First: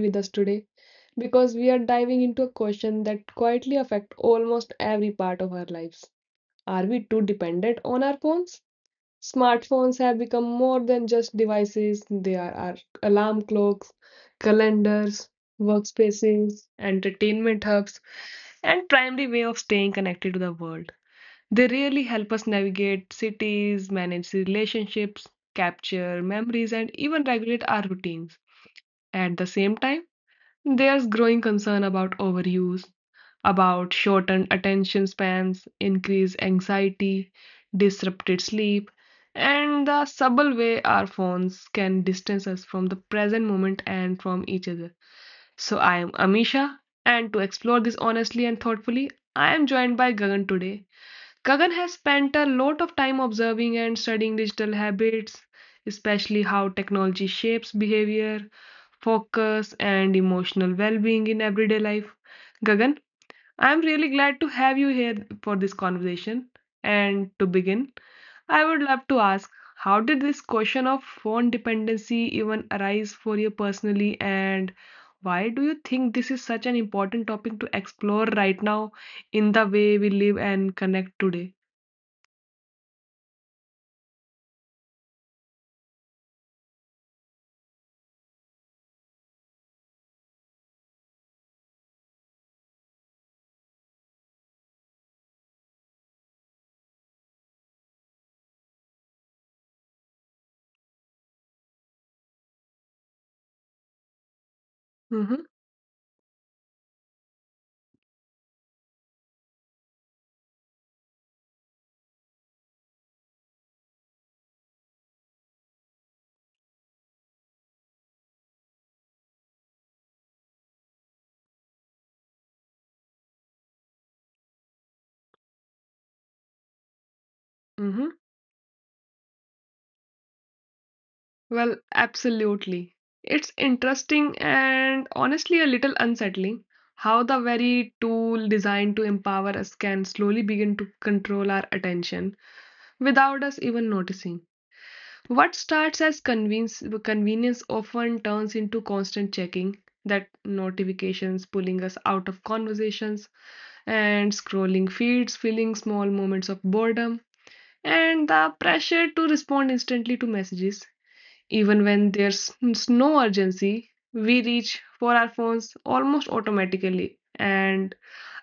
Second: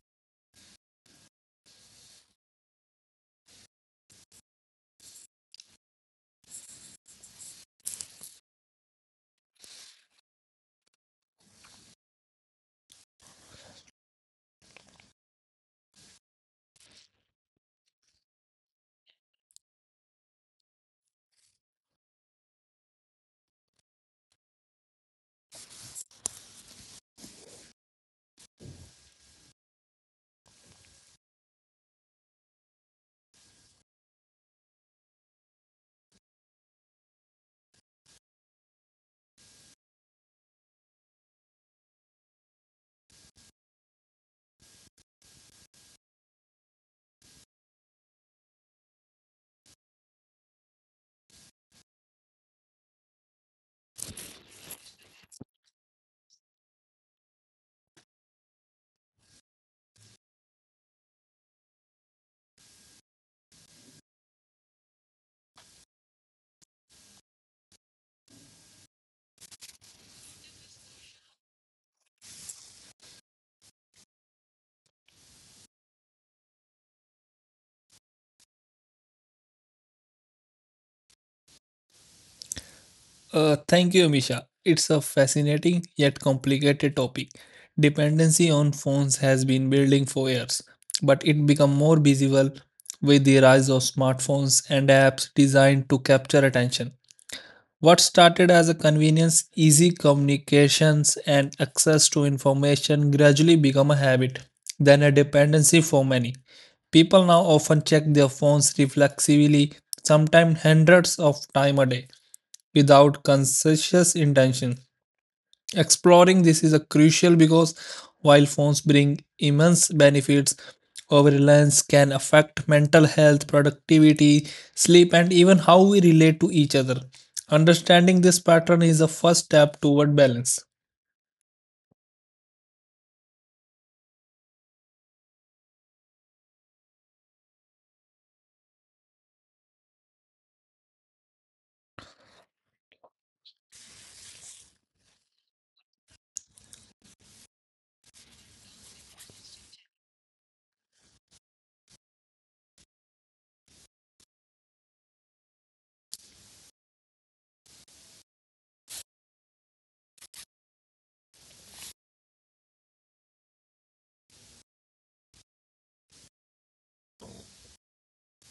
with us today because we are diving into a question that quietly affects almost every part of our lives. Are we too dependent on our phones? Smartphones have become more than just devices, they are our alarm clocks, calendars, workspaces, entertainment hubs, and primary way of staying connected to the world. They really help us navigate cities, manage relationships, capture memories, and even regulate our routines. At the same time, there's growing concern about overuse, about shortened attention spans, increased anxiety, disrupted sleep, and the subtle way our phones can distance us from the present moment and from each other. So, I am Amisha, and to explore this honestly and thoughtfully, I am joined by Gagan today. Kagan has spent a lot of time observing and studying digital habits, especially how technology shapes behavior, focus, and emotional well being in everyday life. Gagan, I'm really glad to have you here for this conversation. And to begin, I would love to ask, how did this question of phone dependency even arise for you personally, and why do you think this is such an important topic to explore right now in the way we live and connect today? Thank you, Amisha. It's a fascinating yet complicated topic. Dependency on phones has been building for years, but it became more visible with the rise of smartphones and apps designed to capture attention. What started as a convenience, easy communications, and access to information gradually became a habit, then a Mhm. dependency for many. People now often check their phones reflexively, sometimes hundreds of times a day without conscious intention. Exploring this is a crucial because while phones bring immense benefits, overreliance can affect mental health, productivity, sleep, and even how we relate to each other. Mhm. Understanding this pattern is the first step toward balance. Well, absolutely. It's interesting and honestly a little unsettling how the very tool designed to empower us can slowly begin to control our attention without us even noticing. What starts as convenience often turns into constant checking, that notifications pulling us out of conversations and scrolling feeds, filling small moments of boredom. And the pressure to respond instantly to messages, even when there's no urgency, we reach for our phones almost automatically. And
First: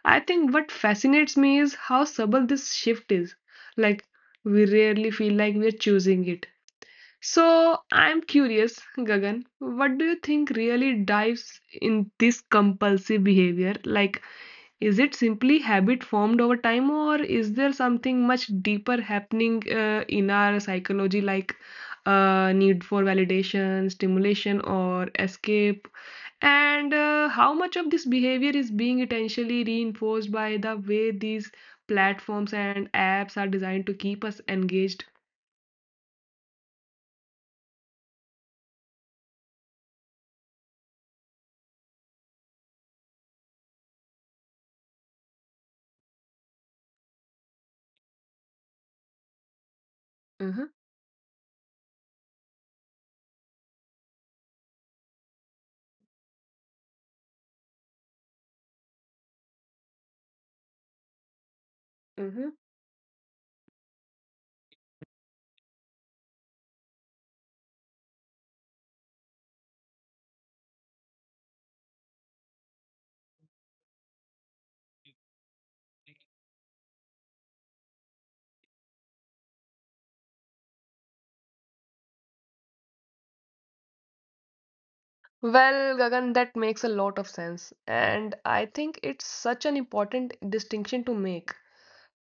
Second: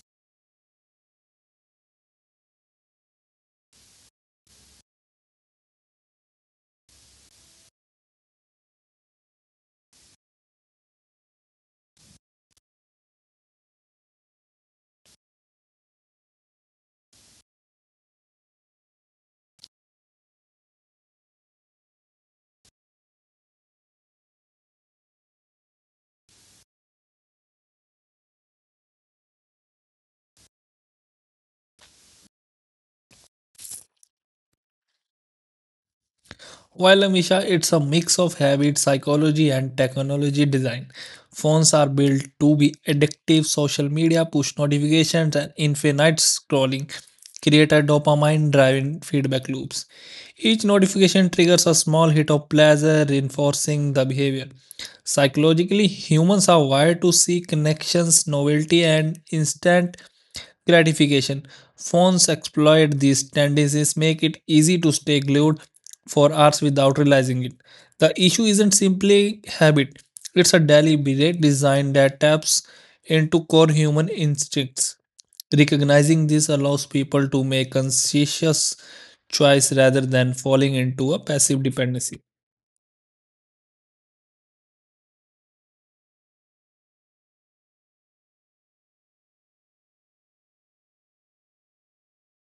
I think what fascinates me is how subtle this shift is. Like, we rarely feel like we're choosing it. So, I'm curious, Gagan, what do you think really dives in this compulsive behavior? Like, is it simply habit formed over time, or is there something much deeper happening in our psychology, like need for validation, stimulation, or escape? And how much of this behavior is being intentionally reinforced by the way these platforms and apps are designed to keep us engaged? While Amisha, it's a mix of habit, psychology, and technology design. Phones are built to be addictive, social media, push notifications, and infinite scrolling create a dopamine driven feedback loops. Each Mhm. notification triggers a small hit of pleasure, reinforcing the behavior. Psychologically, humans are wired to seek connections, novelty, and instant gratification. Phones Mhm. exploit these tendencies, make it easy to stay glued for hours without realizing it. The issue isn't simply habit, it's a deliberate design that taps into core human instincts. Recognizing this allows people to make conscious choice rather than falling into a passive dependency. Well, Gagan, that makes a lot of sense. And I think it's such an important distinction to make,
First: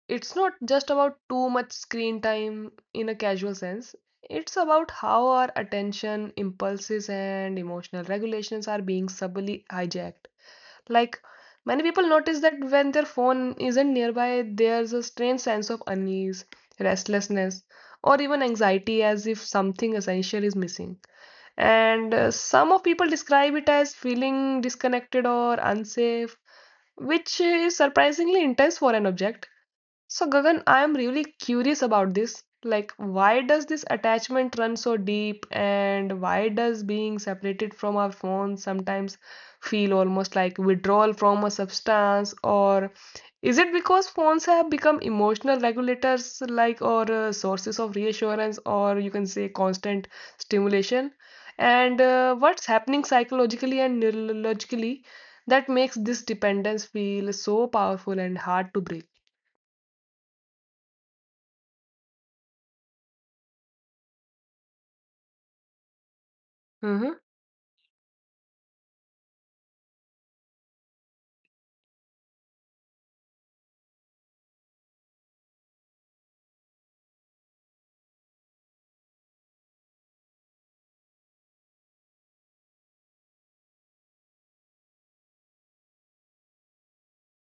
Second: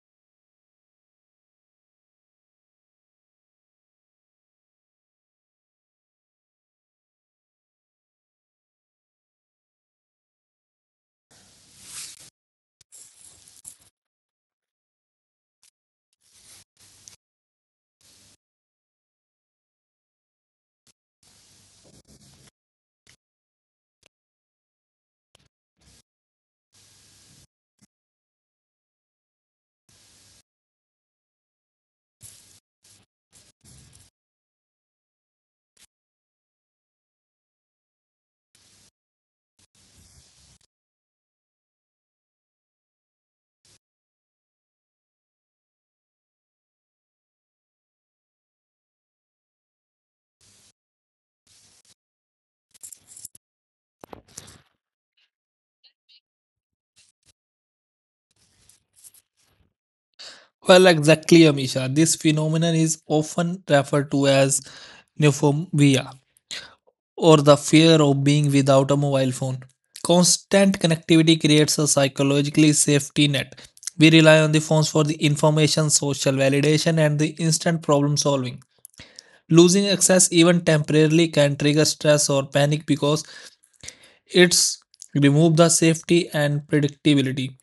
it's not just about too much screen time in a casual sense. It's about how our attention, impulses, and emotional regulations are being subtly hijacked. Like, many people notice that when their phone isn't nearby, there's a strange sense of unease, restlessness, or even anxiety as if something essential is missing. And some of people describe it as feeling disconnected or unsafe, which is surprisingly intense for an object. So, Gagan, I am really curious about this. Like, why does this attachment run so deep, and why does being separated from our phones sometimes feel almost like withdrawal from a substance? Or is it because phones have become emotional regulators, like, or sources of reassurance, or you can say constant stimulation? And what's happening psychologically and neurologically that makes this dependence feel so powerful and hard to break? Well, exactly, Amisha. This phenomenon is often referred to as neophobia Mm-hmm. or the fear of being without a mobile phone. Constant connectivity creates a psychologically safety net. We rely on the phones for the information, social validation, and the instant problem solving. Losing access even temporarily can trigger stress or panic because it's removed the safety and predictability.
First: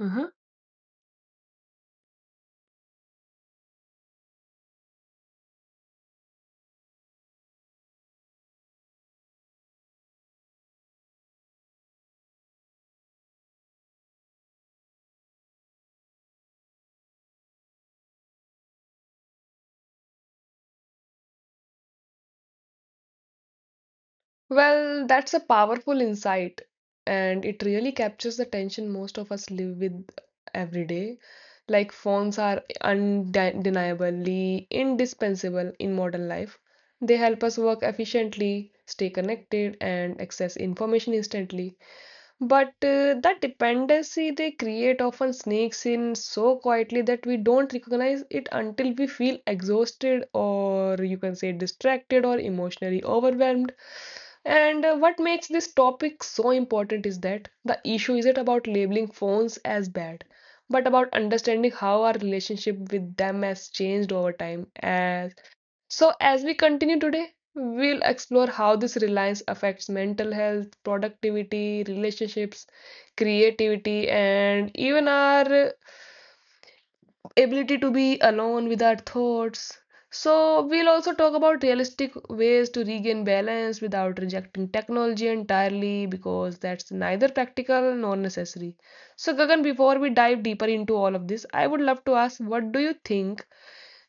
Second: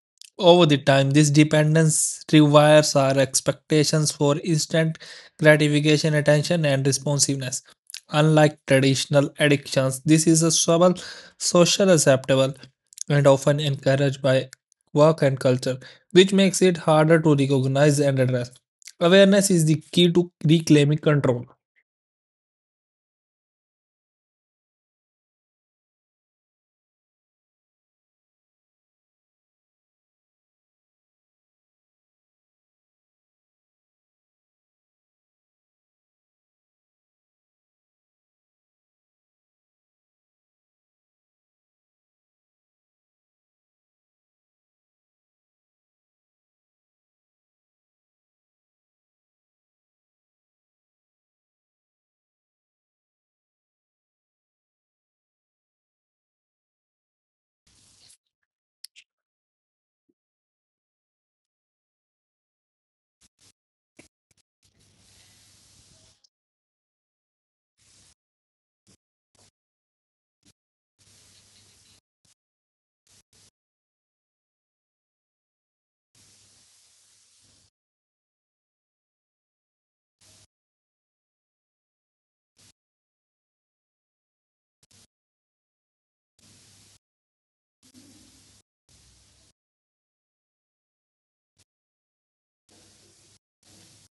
Uh-huh. Over the time, this dependence rewires our expectations for instant gratification, attention, and responsiveness. Unlike traditional addictions, this is a subtle, social acceptable, and often encouraged by work and culture, which makes it harder to recognize and address. Awareness is the key to reclaiming control. Well, that's a powerful insight, and it really captures the tension most of us live with every day. Like phones are undeniably indispensable in modern life. They help us work efficiently, stay connected, and access information instantly. But that dependency they create often sneaks in so quietly that we don't recognize it until we feel exhausted, or you can say distracted, or emotionally overwhelmed. And what makes this topic so important is that the issue isn't about labeling phones as bad, but about understanding how our relationship with them has changed over time. As so, as we continue today, we'll explore how this reliance affects mental health, productivity, relationships, creativity, and even our ability to be alone with our thoughts. So, we'll also talk about realistic ways to regain balance without rejecting technology entirely because that's neither practical nor necessary. So, Gagan, before we dive deeper into all of this, I would love to ask, what do you think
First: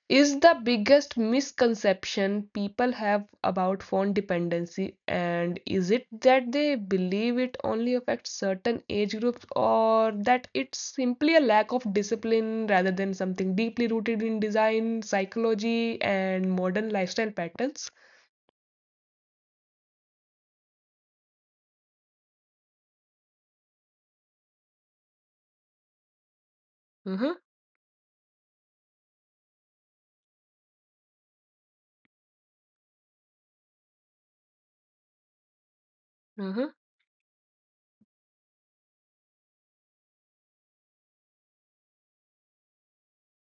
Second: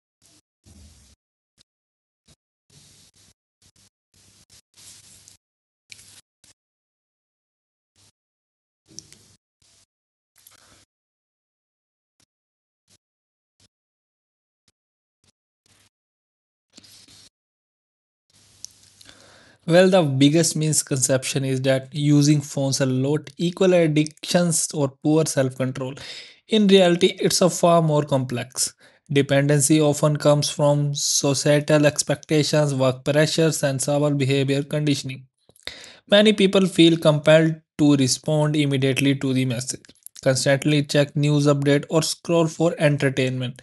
is the biggest misconception people have about phone dependency, and is it that they believe it only affects certain age groups, or that it's simply a lack of discipline rather than something deeply rooted in design psychology and modern lifestyle patterns? Well, the biggest misconception is that using phones a lot equal addictions or poor self-control. In reality, Mm-hmm. it's a far more complex. Dependency often comes from societal expectations, work pressures, and our behavior conditioning. Many people Mm-hmm. feel compelled to respond immediately to the message, constantly check news update, or scroll for entertainment.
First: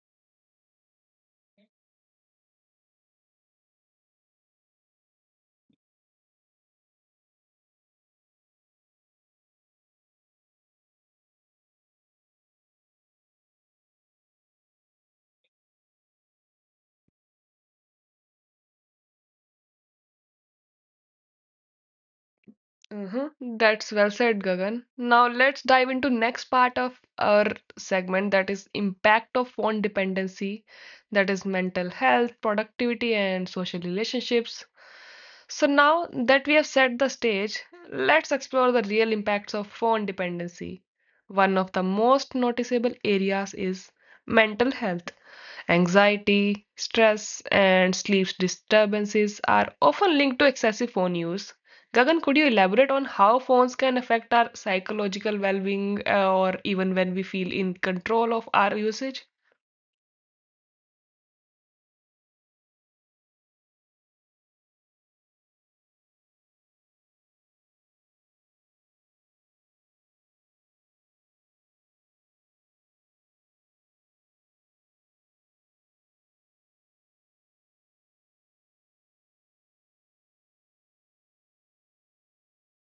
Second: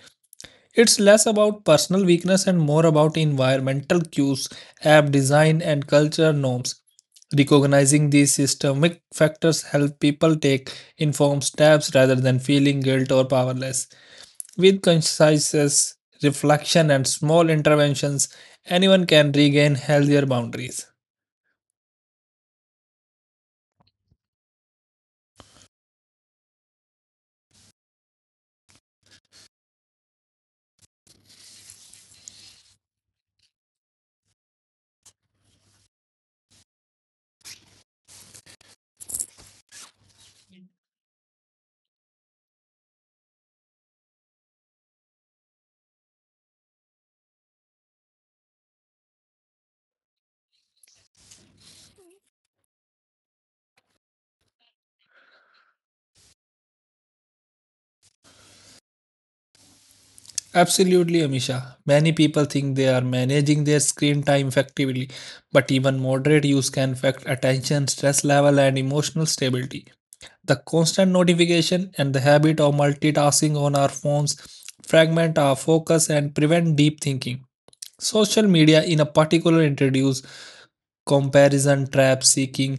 It's less about personal weakness and more about environmental cues, app design, and culture norms. Recognizing these systemic factors help people take informed steps rather than feeling guilt or powerless. With conscientious reflection and small interventions, anyone can regain healthier boundaries. Uh-huh. That's well said, Gagan. Now let's dive into next part of our segment, that is impact of phone dependency, that is mental health, productivity, and social relationships. So now that we have set the stage, let's explore the real impacts of phone dependency. One of the most noticeable areas is mental health. Anxiety, stress, and sleep disturbances are often linked to excessive phone use. Gagan, could you elaborate on how phones can affect our psychological well being or even when we feel in control of our usage? Absolutely, Amisha. Many people think they are managing their screen time effectively, but even moderate use can affect attention, stress level, and emotional stability. The constant notification and the habit of multitasking on our phones fragment our focus and prevent deep thinking. Social media, in a particular, introduce comparison trap seeking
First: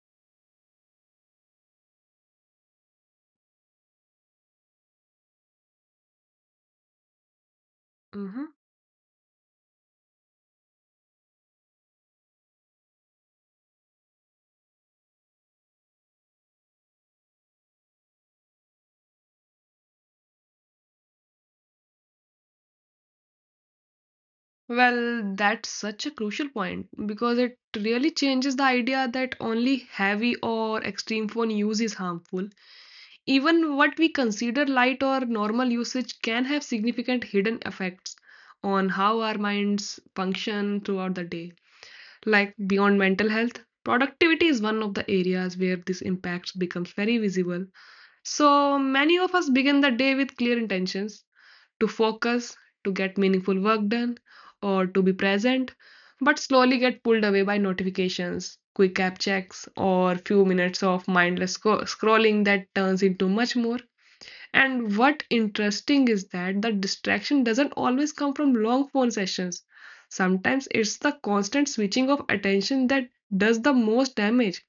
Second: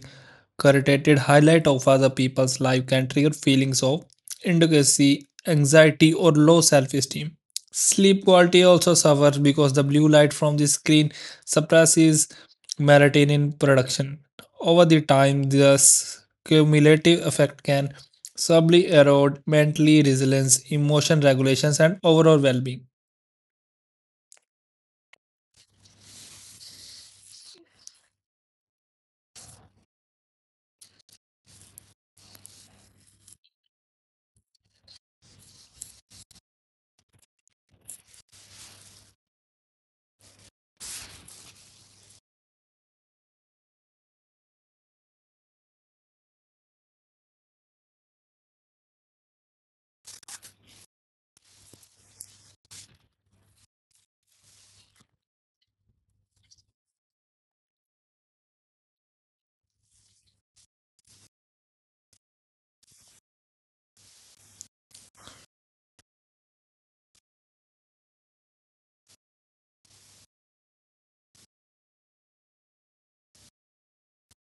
curated highlight of other people's life can trigger feelings of inadequacy, anxiety, or low self-esteem. Sleep Hmm. quality also suffers because the blue light from the screen suppresses melatonin production. Over the time, this cumulative effect can subtly erode mentally resilience, emotion regulations, and overall well-being. Well, that's such a crucial point because it really changes the idea that only heavy or extreme phone use is harmful. Even what we consider light or normal usage can have significant hidden effects on how our minds function throughout the day. Like beyond mental health, productivity is one of the areas where this impact becomes very visible. So many of us begin the day with clear intentions to focus, to get meaningful work done, or to be present, but slowly get pulled away by notifications, quick app checks, or few minutes of mindless scrolling that turns into much more. And what interesting is that the distraction doesn't always come from long phone sessions. Sometimes it's the constant switching of attention that does the most damage.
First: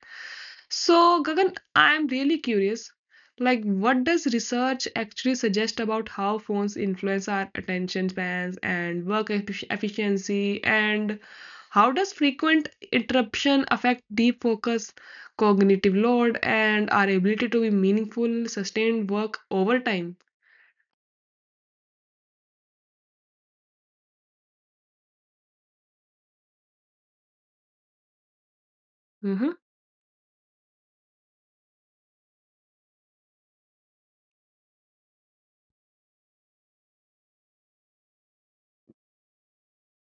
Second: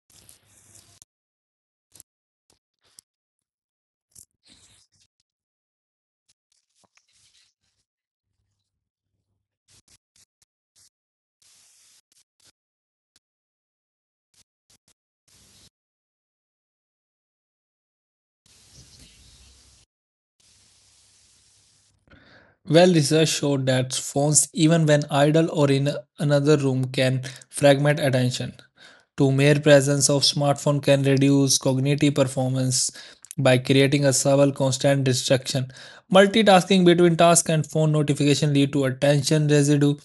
So, Gagan, I am really curious. Like, what does research actually suggest about how phones influence our attention spans and work efficiency? And how does frequent interruption affect deep focus, cognitive load, and our ability to be meaningful, sustained work over time? Well, research showed that phones, even when idle or in another room, can fragment attention. To Mm-hmm. mere presence of smartphone can reduce cognitive performance by creating a subtle constant distraction. Multitasking between task and phone notification lead to attention residue,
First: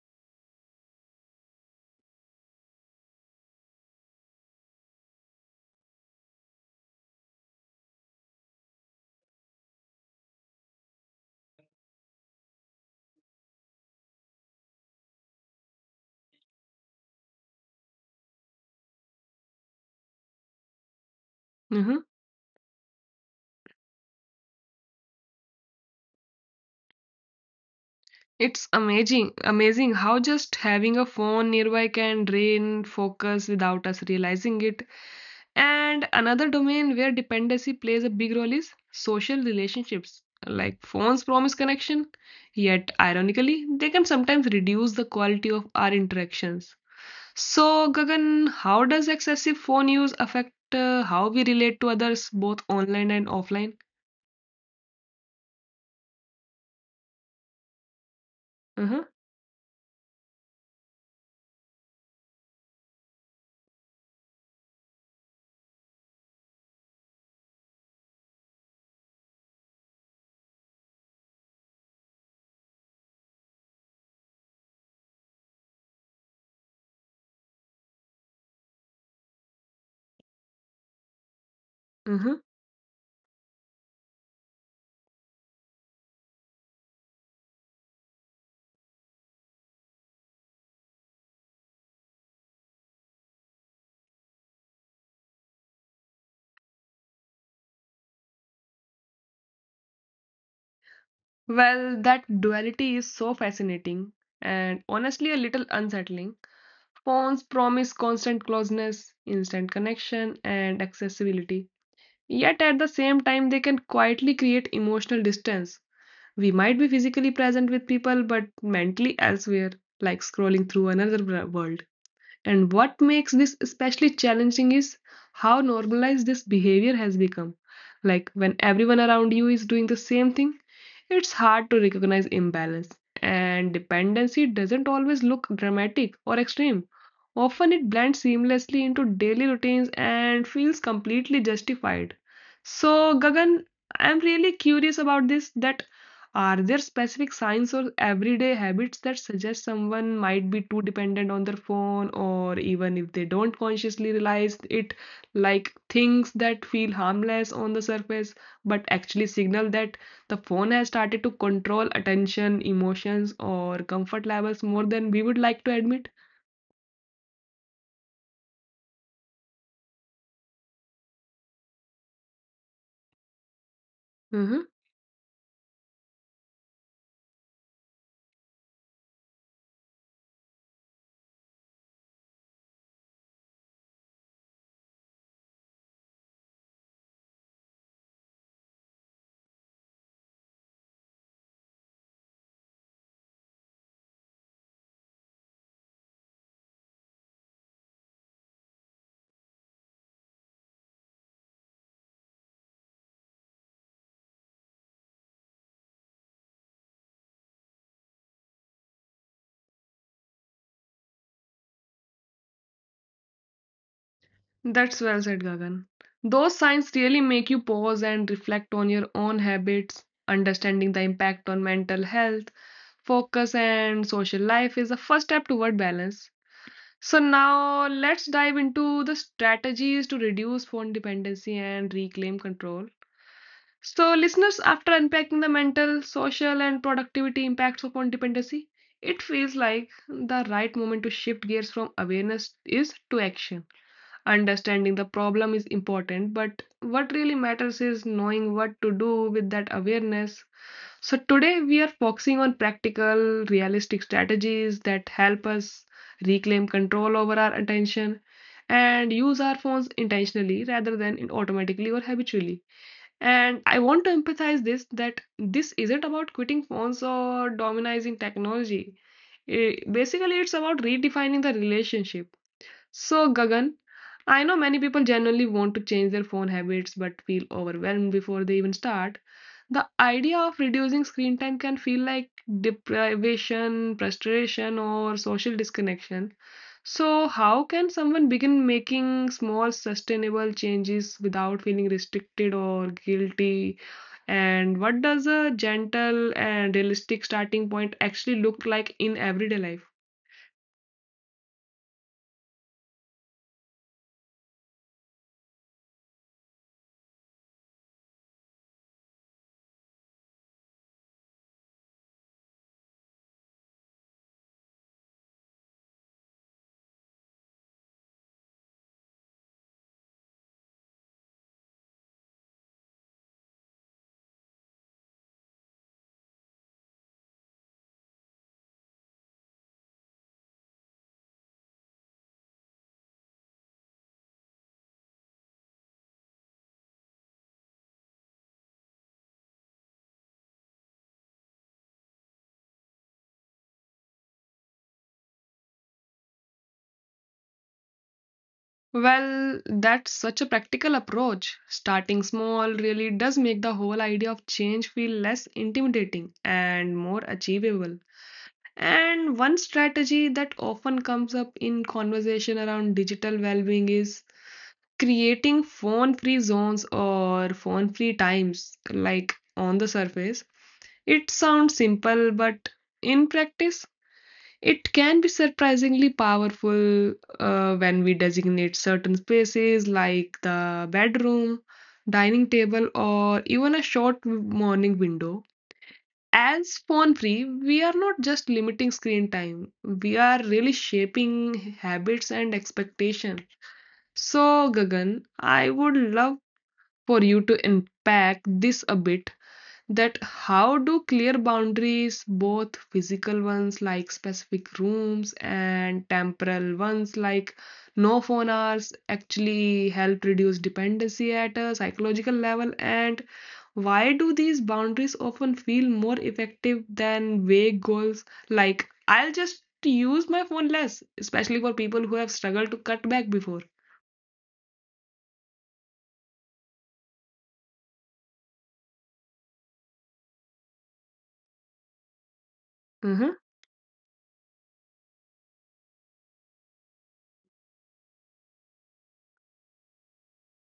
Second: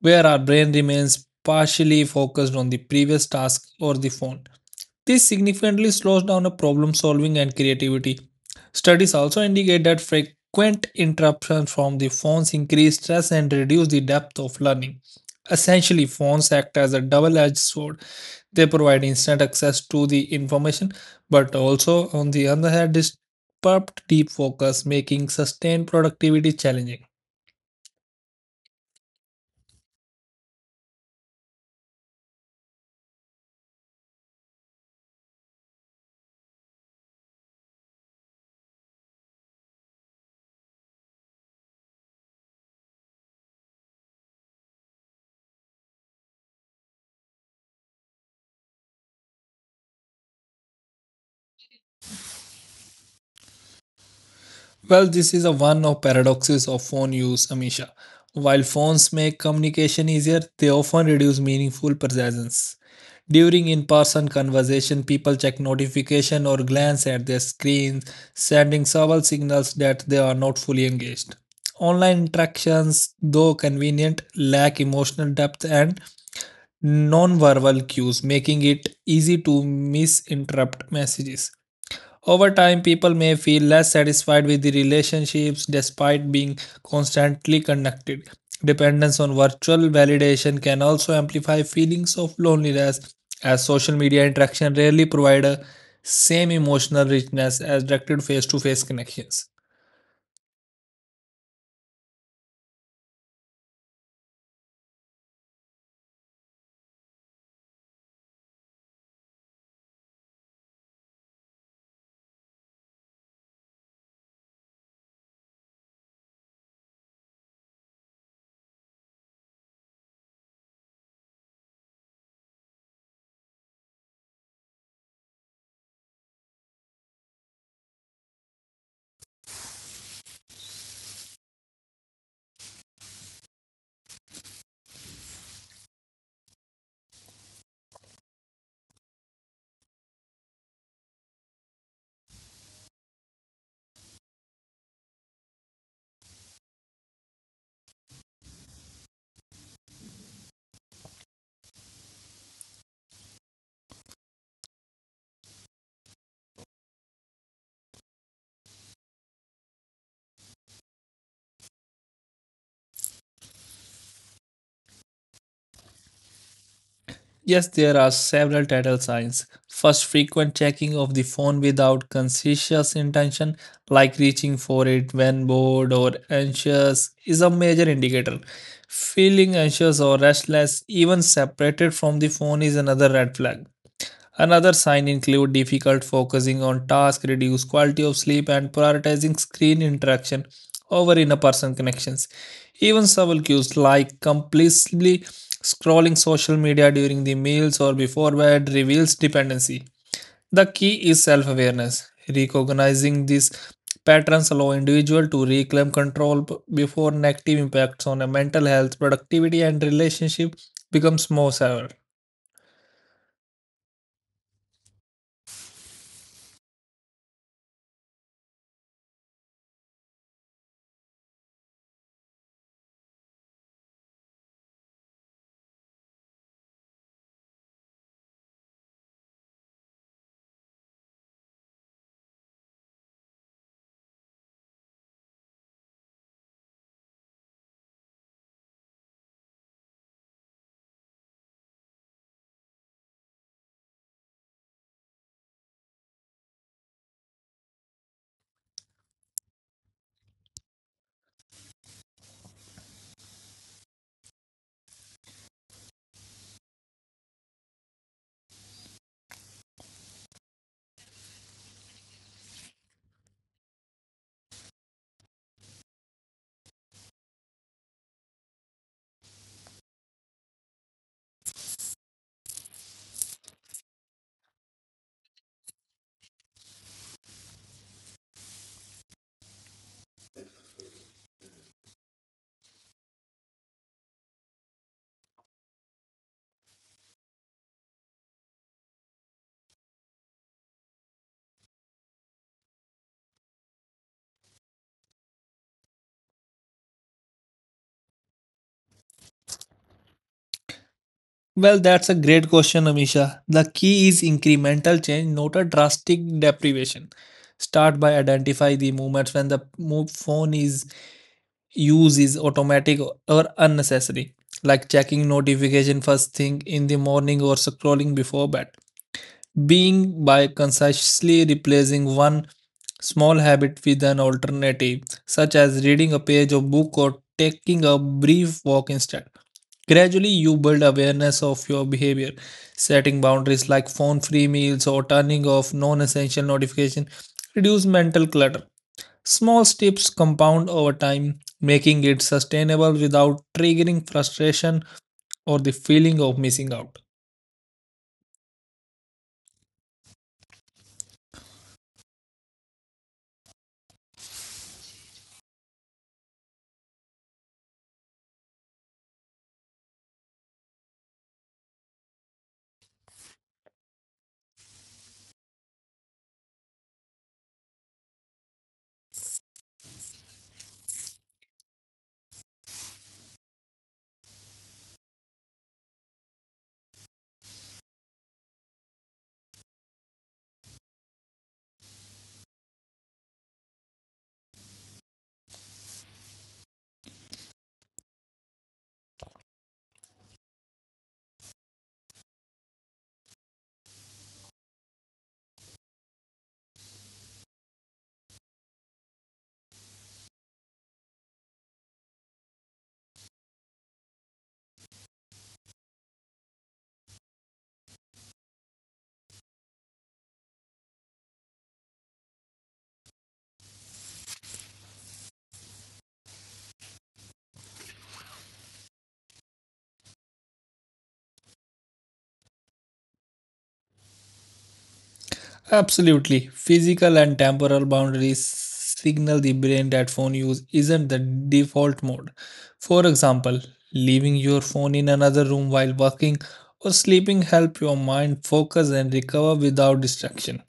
where our brain remains partially focused on the previous task or the phone. This significantly slows down problem solving and creativity. Studies also indicate that frequent interruptions from the phones increase stress and reduce the depth of learning. Essentially, phones act as a double edged sword. They provide instant access to the information, but Mm-hmm. also, on the other hand, disrupt deep focus, making sustained productivity challenging. It's amazing how just having a phone nearby can drain focus without us realizing it. And another domain where dependency plays a big role is social relationships. Like phones promise connection, yet ironically, they can sometimes reduce the quality of our interactions. So, Gagan, how does excessive phone use affect how we relate to others, both online and offline? Well, this is a one of paradoxes of phone use, Amisha. While Mm-hmm. phones make communication easier, they often reduce meaningful presence. During in-person conversation, people check notification or glance at their screens, sending subtle signals that they are not fully engaged. Online interactions, though convenient, lack emotional depth and non-verbal cues, making it easy to misinterpret messages. Mm-hmm. Over time, people may feel less satisfied with the relationships despite being constantly connected. Dependence on virtual validation can also amplify feelings of loneliness, as social media interaction rarely provide a same emotional richness as directed face-to-face connections. Well, that duality is so fascinating and honestly a little unsettling. Phones promise constant closeness, instant connection, and accessibility. Yet at the same time, they can quietly create emotional distance. We might be physically present with people, but mentally elsewhere, like scrolling through another world. And what makes this especially challenging is how normalized this behavior has become. Like when everyone around you is doing the same thing, it's hard to recognize imbalance. And dependency doesn't always look dramatic or extreme. Often it blends seamlessly into daily routines and feels completely justified. So, Gagan, I'm really curious about this, that are there specific signs or everyday habits that suggest someone might be too dependent on their phone, or even if they don't consciously realize it, like things that feel harmless on the surface but actually signal that the phone has started to control attention, emotions, or comfort levels more than we would like to admit? Yes, there are several telltale signs. First, frequent checking of the phone without conscious intention, like reaching Mhm. for it when bored or anxious, is a major indicator. Feeling anxious or restless, even separated from the phone, is another red flag. Another sign include difficult focusing on tasks, reduced quality of sleep, and prioritizing screen interaction over in-person connections. Even subtle cues like compulsively scrolling social media during the meals or before bed reveals dependency. The key is self-awareness. Recognizing these patterns allow individual to reclaim control before negative impacts on a mental health, productivity, and relationship becomes more severe. That's well said, Gagan. Those signs really make you pause and reflect on your own habits. Understanding the impact on mental health, focus, and social life is the first step toward balance. So, now let's dive into the strategies to reduce phone dependency and reclaim control. So, listeners, after unpacking the mental, social, and productivity impacts of phone dependency, it feels like the right moment to shift gears from awareness is to action. Understanding the problem is important, but what really matters is knowing what to do with that awareness. So today we are focusing on practical realistic strategies that help us reclaim control over our attention and use our phones intentionally rather than automatically or habitually. And I want to emphasize this, that this isn't about quitting phones or dominating technology. Basically it's about redefining the relationship. So, Gagan, I know many people genuinely want to change their phone habits but feel overwhelmed before they even start. The idea of reducing screen time can feel like deprivation, frustration, or social disconnection. So, how can someone begin making small, sustainable changes without feeling restricted or guilty? And what does a gentle and realistic starting point actually look like in everyday life? Well, that's a great question, Amisha. The key is incremental change, not a drastic deprivation. Start by identify the moments when the phone is use is automatic or unnecessary, like checking notification first thing in the morning or scrolling before bed being by consciously replacing one small habit with an alternative, such as reading a page of book or taking a brief walk instead. Gradually, you build awareness of your behavior, setting boundaries like phone free meals or turning off non essential notifications, reduce mental clutter. Small steps compound over time, making it sustainable without triggering frustration or the feeling of missing out. Well, that's such a practical approach. Starting small really does make the whole idea of change feel less intimidating and more achievable. And one strategy that often comes up in conversation around digital well-being is creating phone-free zones or phone-free times, like on the surface. It sounds simple, but in practice, it can be surprisingly powerful when we designate certain spaces like the bedroom, dining table, or even a short morning window. As phone free, we are not just limiting screen time, we are really shaping habits and expectation. So, Gagan, I would love for you to unpack this a bit, that how do clear boundaries, both physical ones like specific rooms and temporal ones like no phone hours, actually help reduce dependency at a psychological level? And why do these boundaries often feel more effective than vague goals like I'll just use my phone less, especially for people who have struggled to cut back before? Absolutely. Physical and temporal boundaries signal the brain that phone use isn't the default mode. For Mm-hmm, example, leaving your phone in another room while working or sleeping help your mind focus and recover without distraction.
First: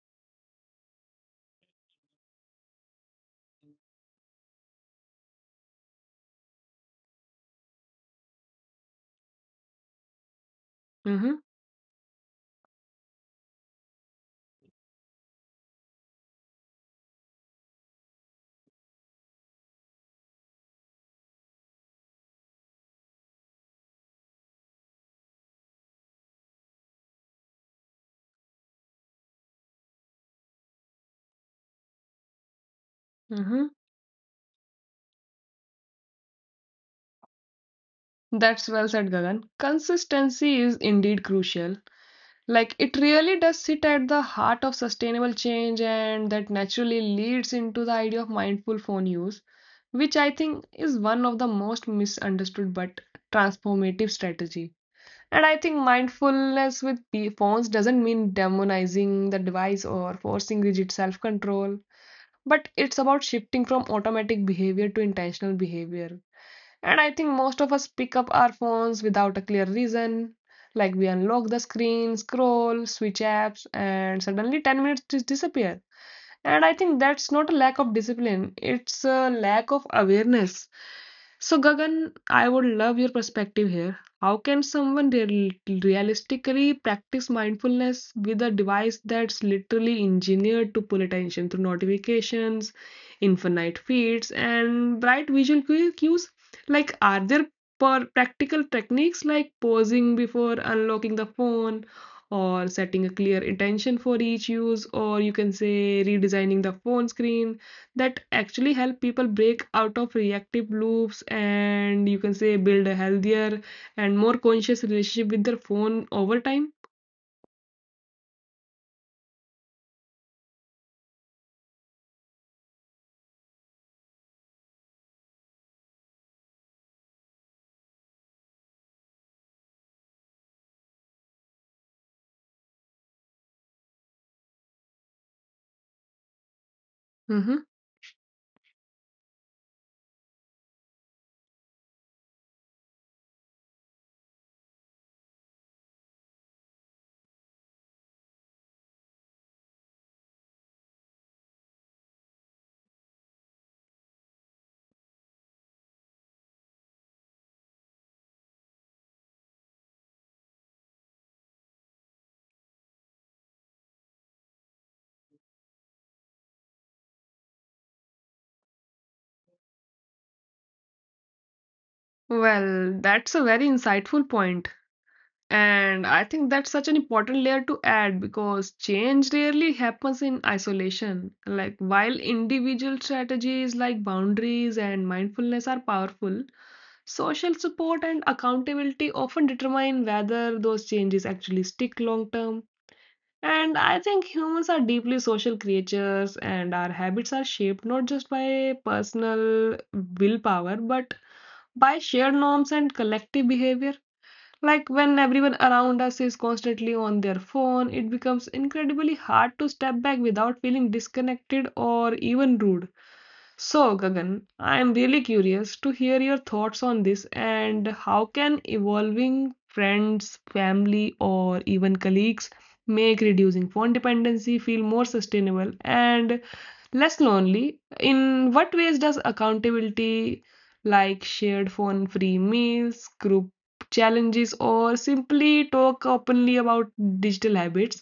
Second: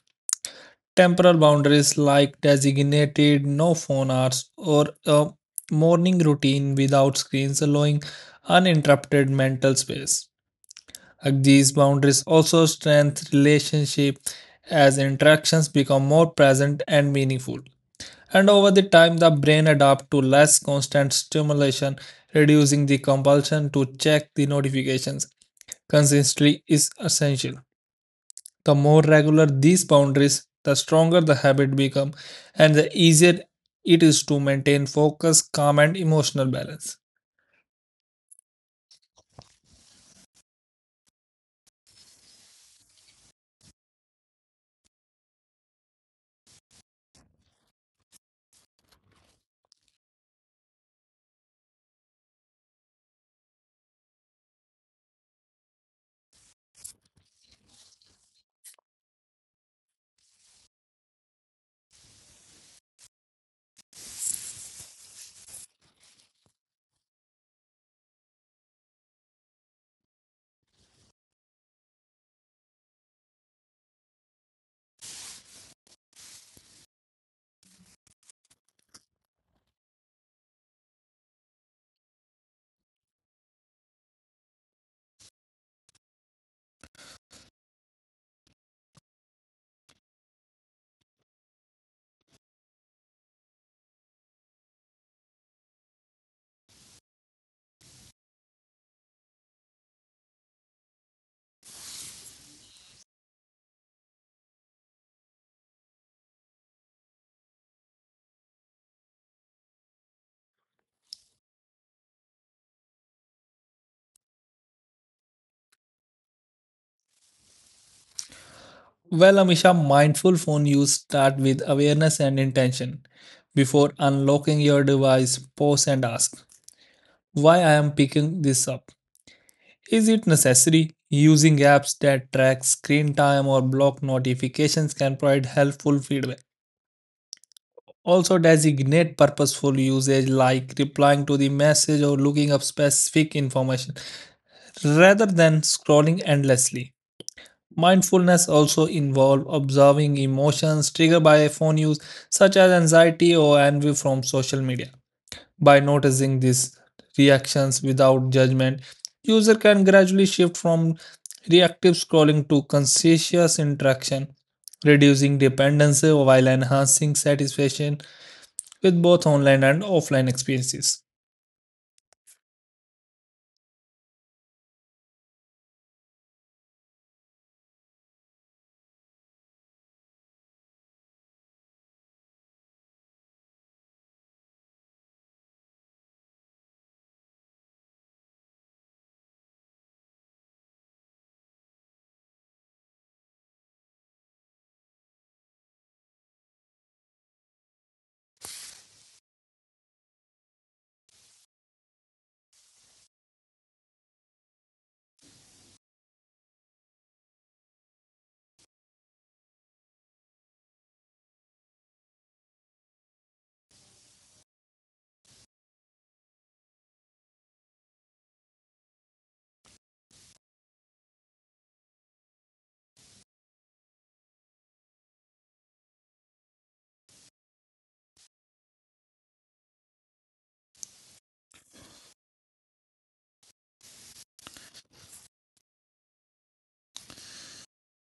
Temporal boundaries like designated no phone hours or a morning routine without screens allowing uninterrupted mental space. mm-hmm, Hug These boundaries also strengthen relationship as interactions become more present and meaningful. And over the time, the brain adapts to less constant stimulation, reducing the compulsion to check the notifications. Consistency is essential. The more regular these boundaries, the stronger the habit becomes, and the easier mm-hmm. it is to maintain focus, calm, and emotional balance. That's well said, Gagan. Consistency is indeed crucial. Like, it really does sit at the heart of sustainable change, and that naturally leads into the idea of mindful phone use, which I think is one of the most misunderstood but transformative strategy. And I think mindfulness with phones doesn't mean demonizing the device or forcing rigid self control, but it's about shifting from automatic behavior to intentional behavior. And I think most of us pick up our phones without a clear reason. Like, we unlock the screen, scroll, switch apps, and suddenly 10 minutes disappear. And I think that's not a lack of discipline, it's a lack of awareness. So, Gagan, I would love your perspective here. How can someone realistically practice mindfulness with a device that's literally engineered to pull attention through notifications, infinite feeds, and bright visual cues? Like, are there per practical techniques like pausing before unlocking the phone, or setting a clear intention for each use, or you can say redesigning the phone screen, that actually help people break out of reactive loops and you can say build a healthier and more conscious relationship with their phone over time? Well, Amisha, mindful phone use start with awareness and intention. Before unlocking your device, pause and ask, why I am picking this up? Is it necessary? Using apps that track screen time or block notifications can provide helpful feedback. Hmm. Also, designate purposeful usage like replying to the message or looking up specific information rather than scrolling endlessly. Mindfulness also involves observing emotions triggered by phone use, such as anxiety or envy from social media. By noticing these reactions without judgment, user can gradually shift from reactive scrolling to conscious interaction, reducing dependency while enhancing satisfaction with both online and offline experiences. Well, that's a very insightful point. And I think that's such an important layer to add, because change rarely happens in isolation. Like, while individual strategies like boundaries and mindfulness are powerful, social support and accountability often determine whether those changes actually stick long term. And I think humans are deeply social creatures, and our habits are shaped not just by personal willpower but by shared norms and collective behavior. Like, when everyone around us is constantly on their phone, it becomes incredibly hard to step back without feeling disconnected or even rude. So, Gagan, I am really curious to hear your thoughts on this, and how can evolving friends, family, or even colleagues make reducing phone dependency feel more sustainable and less lonely? In what ways does accountability, like shared phone free meals, group challenges, or simply talk openly about digital habits,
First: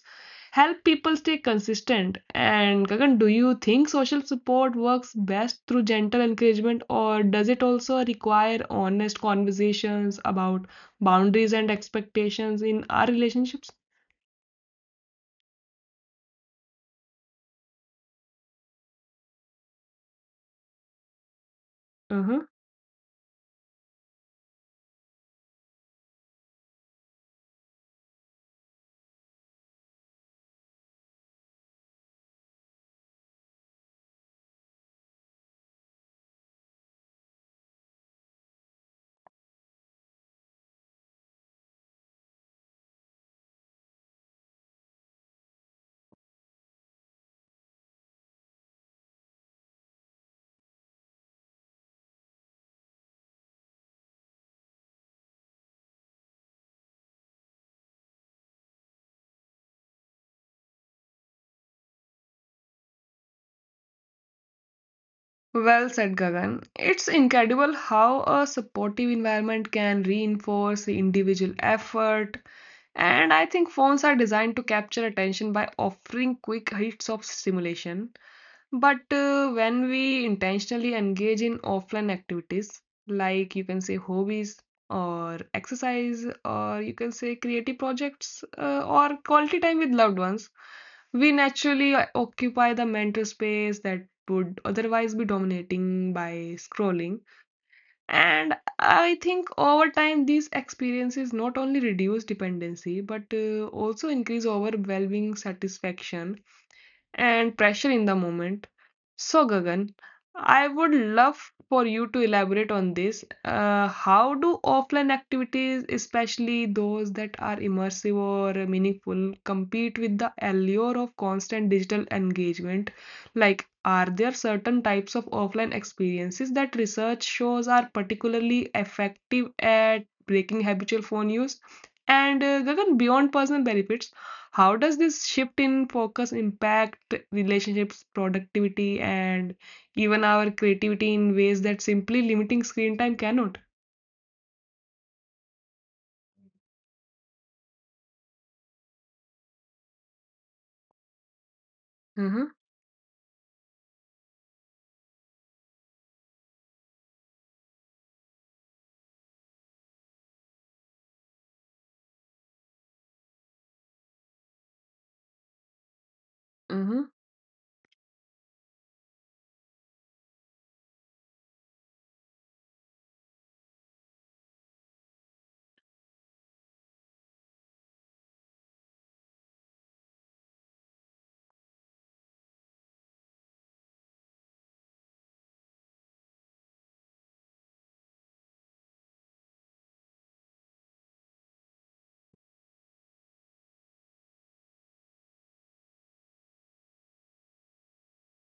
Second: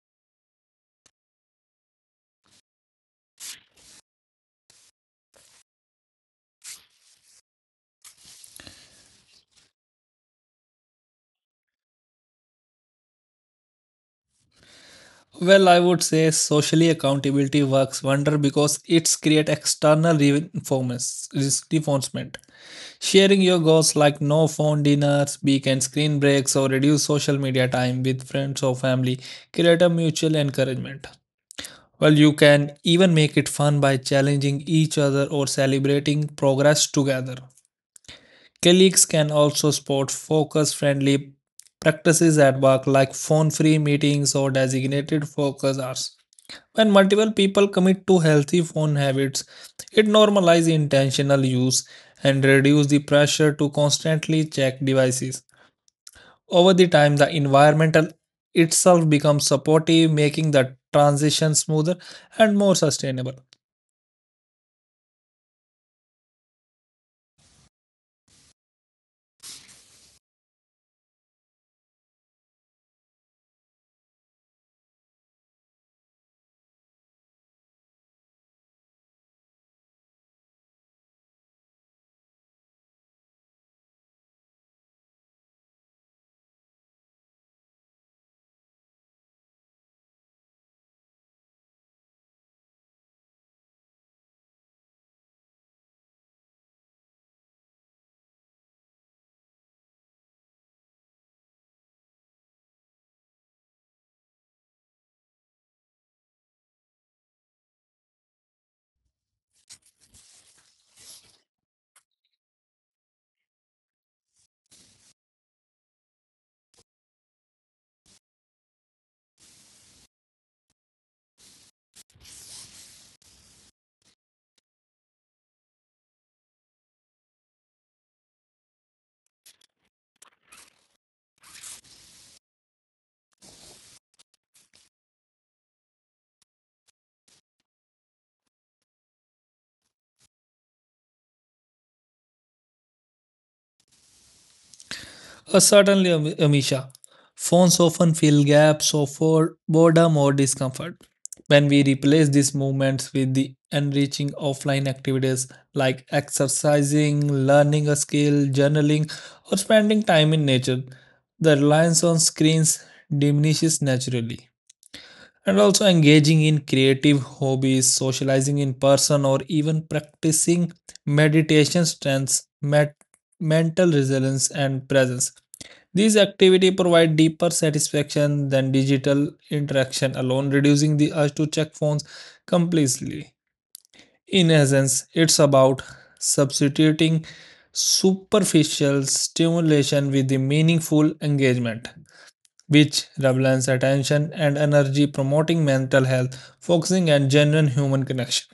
help people stay consistent? And Gagan, do you think social support works best through gentle encouragement, or does it also require honest conversations about boundaries and expectations in our relationships? Well, I would say socially accountability works wonder because it's create external Uh reinforcement. huh. Sharing your goals like no phone dinners, weekend screen breaks, or reduce social media time with friends or family create a mutual encouragement. Well, you can even make it fun by challenging each other or celebrating progress together. Colleagues can also support focus friendly practices at work like phone free meetings or designated focus hours. When multiple people commit to healthy phone habits, it normalizes intentional use and reduces the pressure to constantly check devices. Over the time, the environmental itself becomes supportive, making the transition smoother and more sustainable. Well said, Gagan. It's incredible how a supportive environment can reinforce the individual effort. And I think phones are designed to capture attention by offering quick hits of stimulation. But when we intentionally engage in offline activities, like you can say hobbies or exercise, or you can say creative projects, or quality time with loved ones, we naturally occupy the mental space that would otherwise be dominating by scrolling. And I think over time, these experiences not only reduce dependency but also increase overwhelming satisfaction and pressure in the moment. So, Gagan, I would love for you to elaborate on this. How do offline activities, especially those that are immersive or meaningful, compete with the allure of constant digital engagement? Like, are there certain types of offline experiences that research shows are particularly effective at breaking habitual phone use? And Gagan, beyond personal benefits, how does this shift in focus impact relationships, productivity, and even our creativity in ways that simply limiting screen time cannot? Certainly, Amisha. Phones often fill gaps of our boredom or discomfort. When we replace these Mm-hmm. movements with the enriching offline activities like exercising, learning a skill, journaling, or spending time in nature, the reliance on screens diminishes naturally. And also, engaging in Mm-hmm. creative hobbies, socializing in person, or even practicing meditation strengthens mental resilience and presence. These activity provide deeper satisfaction than digital interaction alone, reducing the urge to check phones completely. In essence, it's about substituting superficial stimulation with the meaningful engagement, which rebalances attention and energy, promoting mental health, focusing and genuine human connection.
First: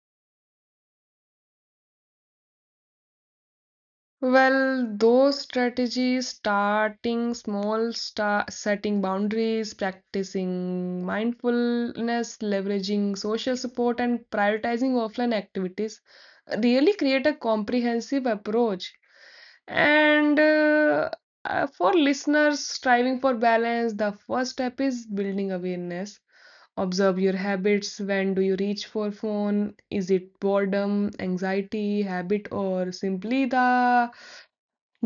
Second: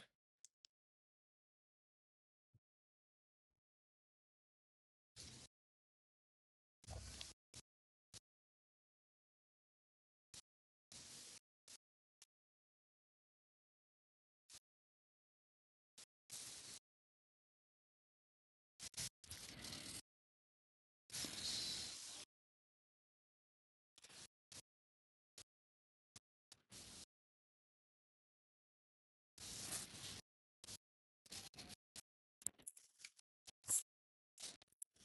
Well, those strategies, starting small, start setting boundaries, practicing mindfulness, leveraging social support, and prioritizing offline activities, really create a comprehensive approach. And For listeners striving for balance, the first step is building awareness. Observe your habits. When do you reach for phone? Is it boredom, anxiety, habit, or simply the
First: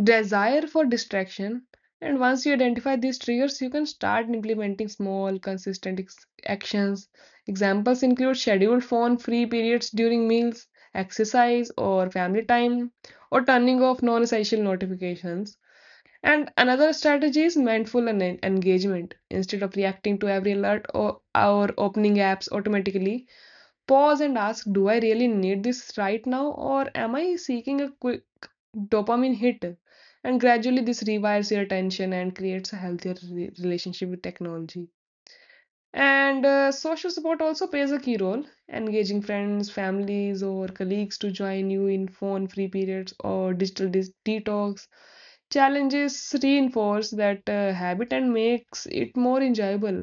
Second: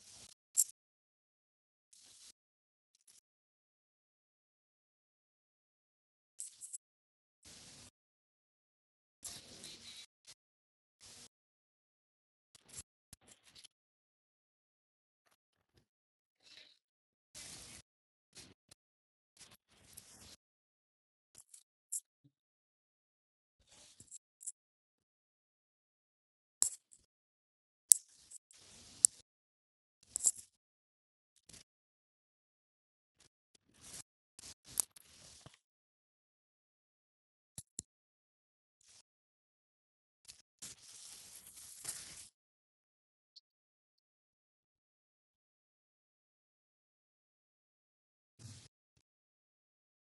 desire for distraction? And once you identify these triggers, you can start implementing small, consistent actions. Examples include scheduled phone free periods during meals, exercise, or family time, or turning off non essential notifications. And another strategy is mindful engagement. Instead of reacting to every alert, or opening apps automatically, pause and ask, do I really need this right now, or am I seeking a dopamine hit? And gradually this rewires your attention and creates a healthier relationship with technology. And social support also plays a key role, engaging friends, families, or colleagues to join you in phone free periods or digital detox challenges reinforce that habit and makes it more enjoyable.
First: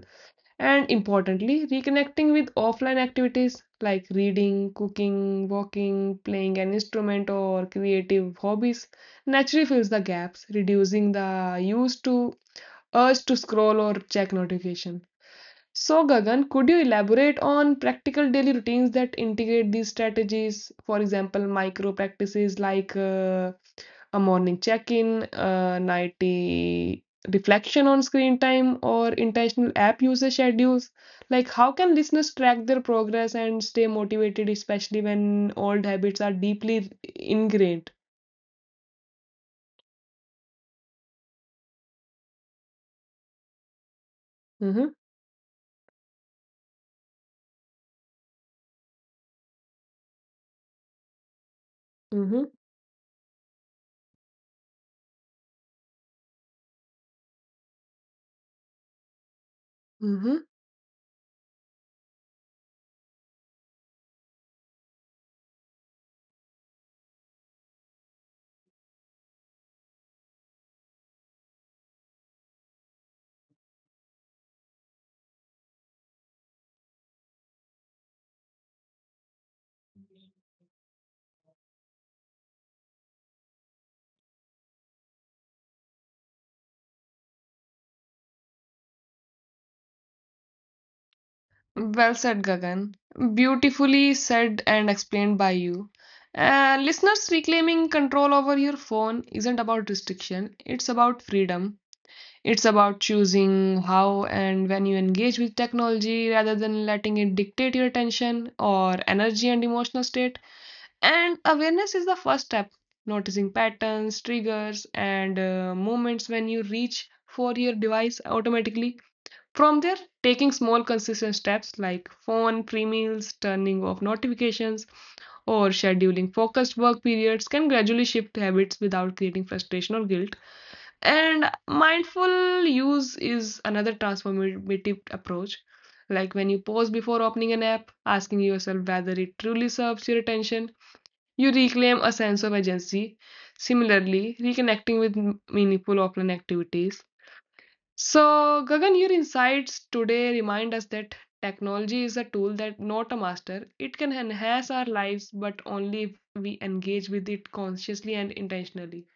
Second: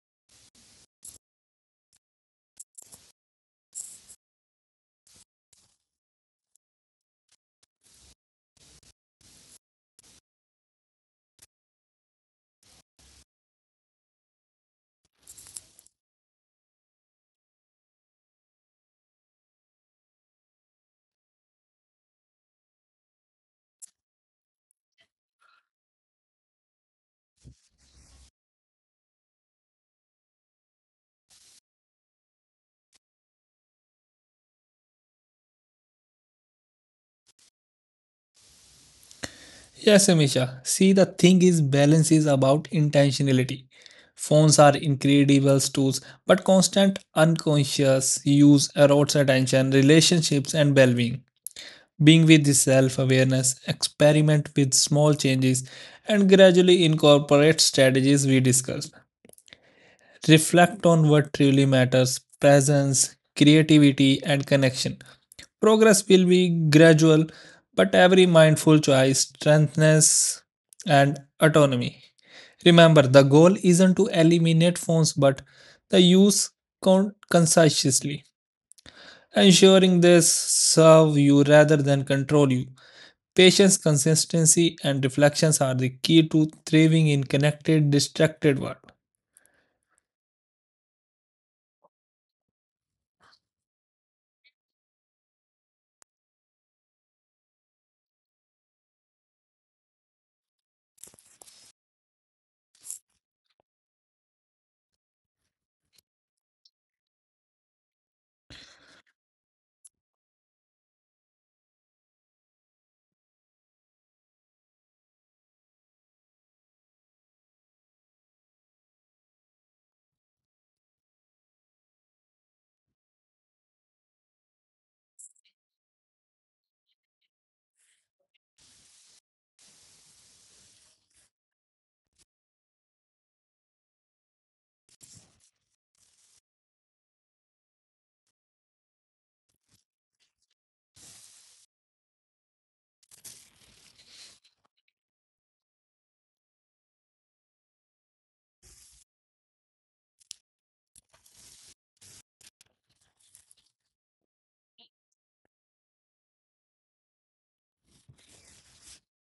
And importantly, reconnecting with offline activities like reading, cooking, walking, playing an instrument, or creative hobbies naturally fills the gaps, reducing the used to urge to scroll or check notification. So, Gagan, could you elaborate on practical daily routines that integrate these strategies? For example, micro practices like a morning check-in, a nighty reflection on screen time, or intentional app usage schedules? Like, how can listeners track their progress and stay motivated, especially when old habits are deeply ingrained? Yes, Amisha. See, the thing is, balance is about intentionality. Phones are Mm-hmm, incredible tools, but constant unconscious use erodes attention, relationships, and well being. Being with mm-hmm, the self awareness, experiment with small changes, and gradually incorporate strategies we discussed. mm-hmm. Reflect on what truly matters presence, creativity, and connection. Progress will be gradual, but every mindful choice strengthens and autonomy. Remember, the goal isn't to eliminate phones but the use consciously, ensuring they serve you rather than control you. Patience, consistency, and reflections are the key to thriving in connected, distracted world. Well said, Gagan. Beautifully said and explained by you. Listeners, reclaiming control over your phone isn't about restriction, it's about freedom. It's about choosing how and when you engage with technology rather than letting it dictate your attention or energy and emotional state. And awareness is the first step, noticing patterns, triggers, and moments when you reach for your device automatically. From there, taking small consistent steps like phone free meals, turning off notifications, or scheduling focused work periods can gradually shift habits without creating frustration or guilt. And mindful use is another transformative approach. Like, when you pause before opening an app, asking yourself whether it truly serves your attention, you reclaim a sense of agency. Similarly, reconnecting with meaningful offline activities. So, Gagan, your insights today remind us that technology is a tool that not a master. It can enhance our lives, but only if we engage with it consciously and intentionally.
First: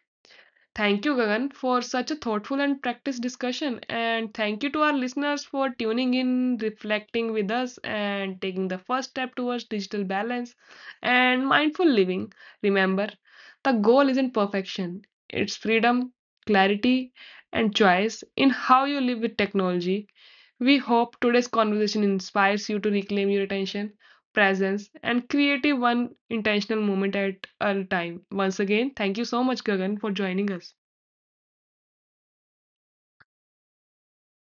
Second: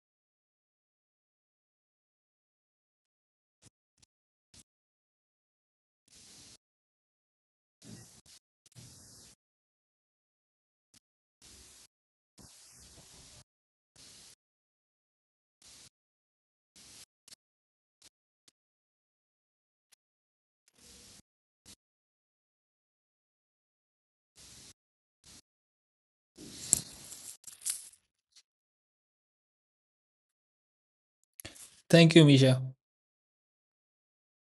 Thank you, Gagan, for such a thoughtful and practiced discussion. And thank you to our listeners for tuning in, reflecting with us, and taking the first step towards digital balance and mindful living. Remember, the goal isn't perfection, it's freedom, clarity, and choice in how you live with technology. We hope today's conversation inspires you to reclaim your attention, presence, and creative one intentional moment at a time. Once again, thank you so much, Gagan, for joining us. Thank you, Misha.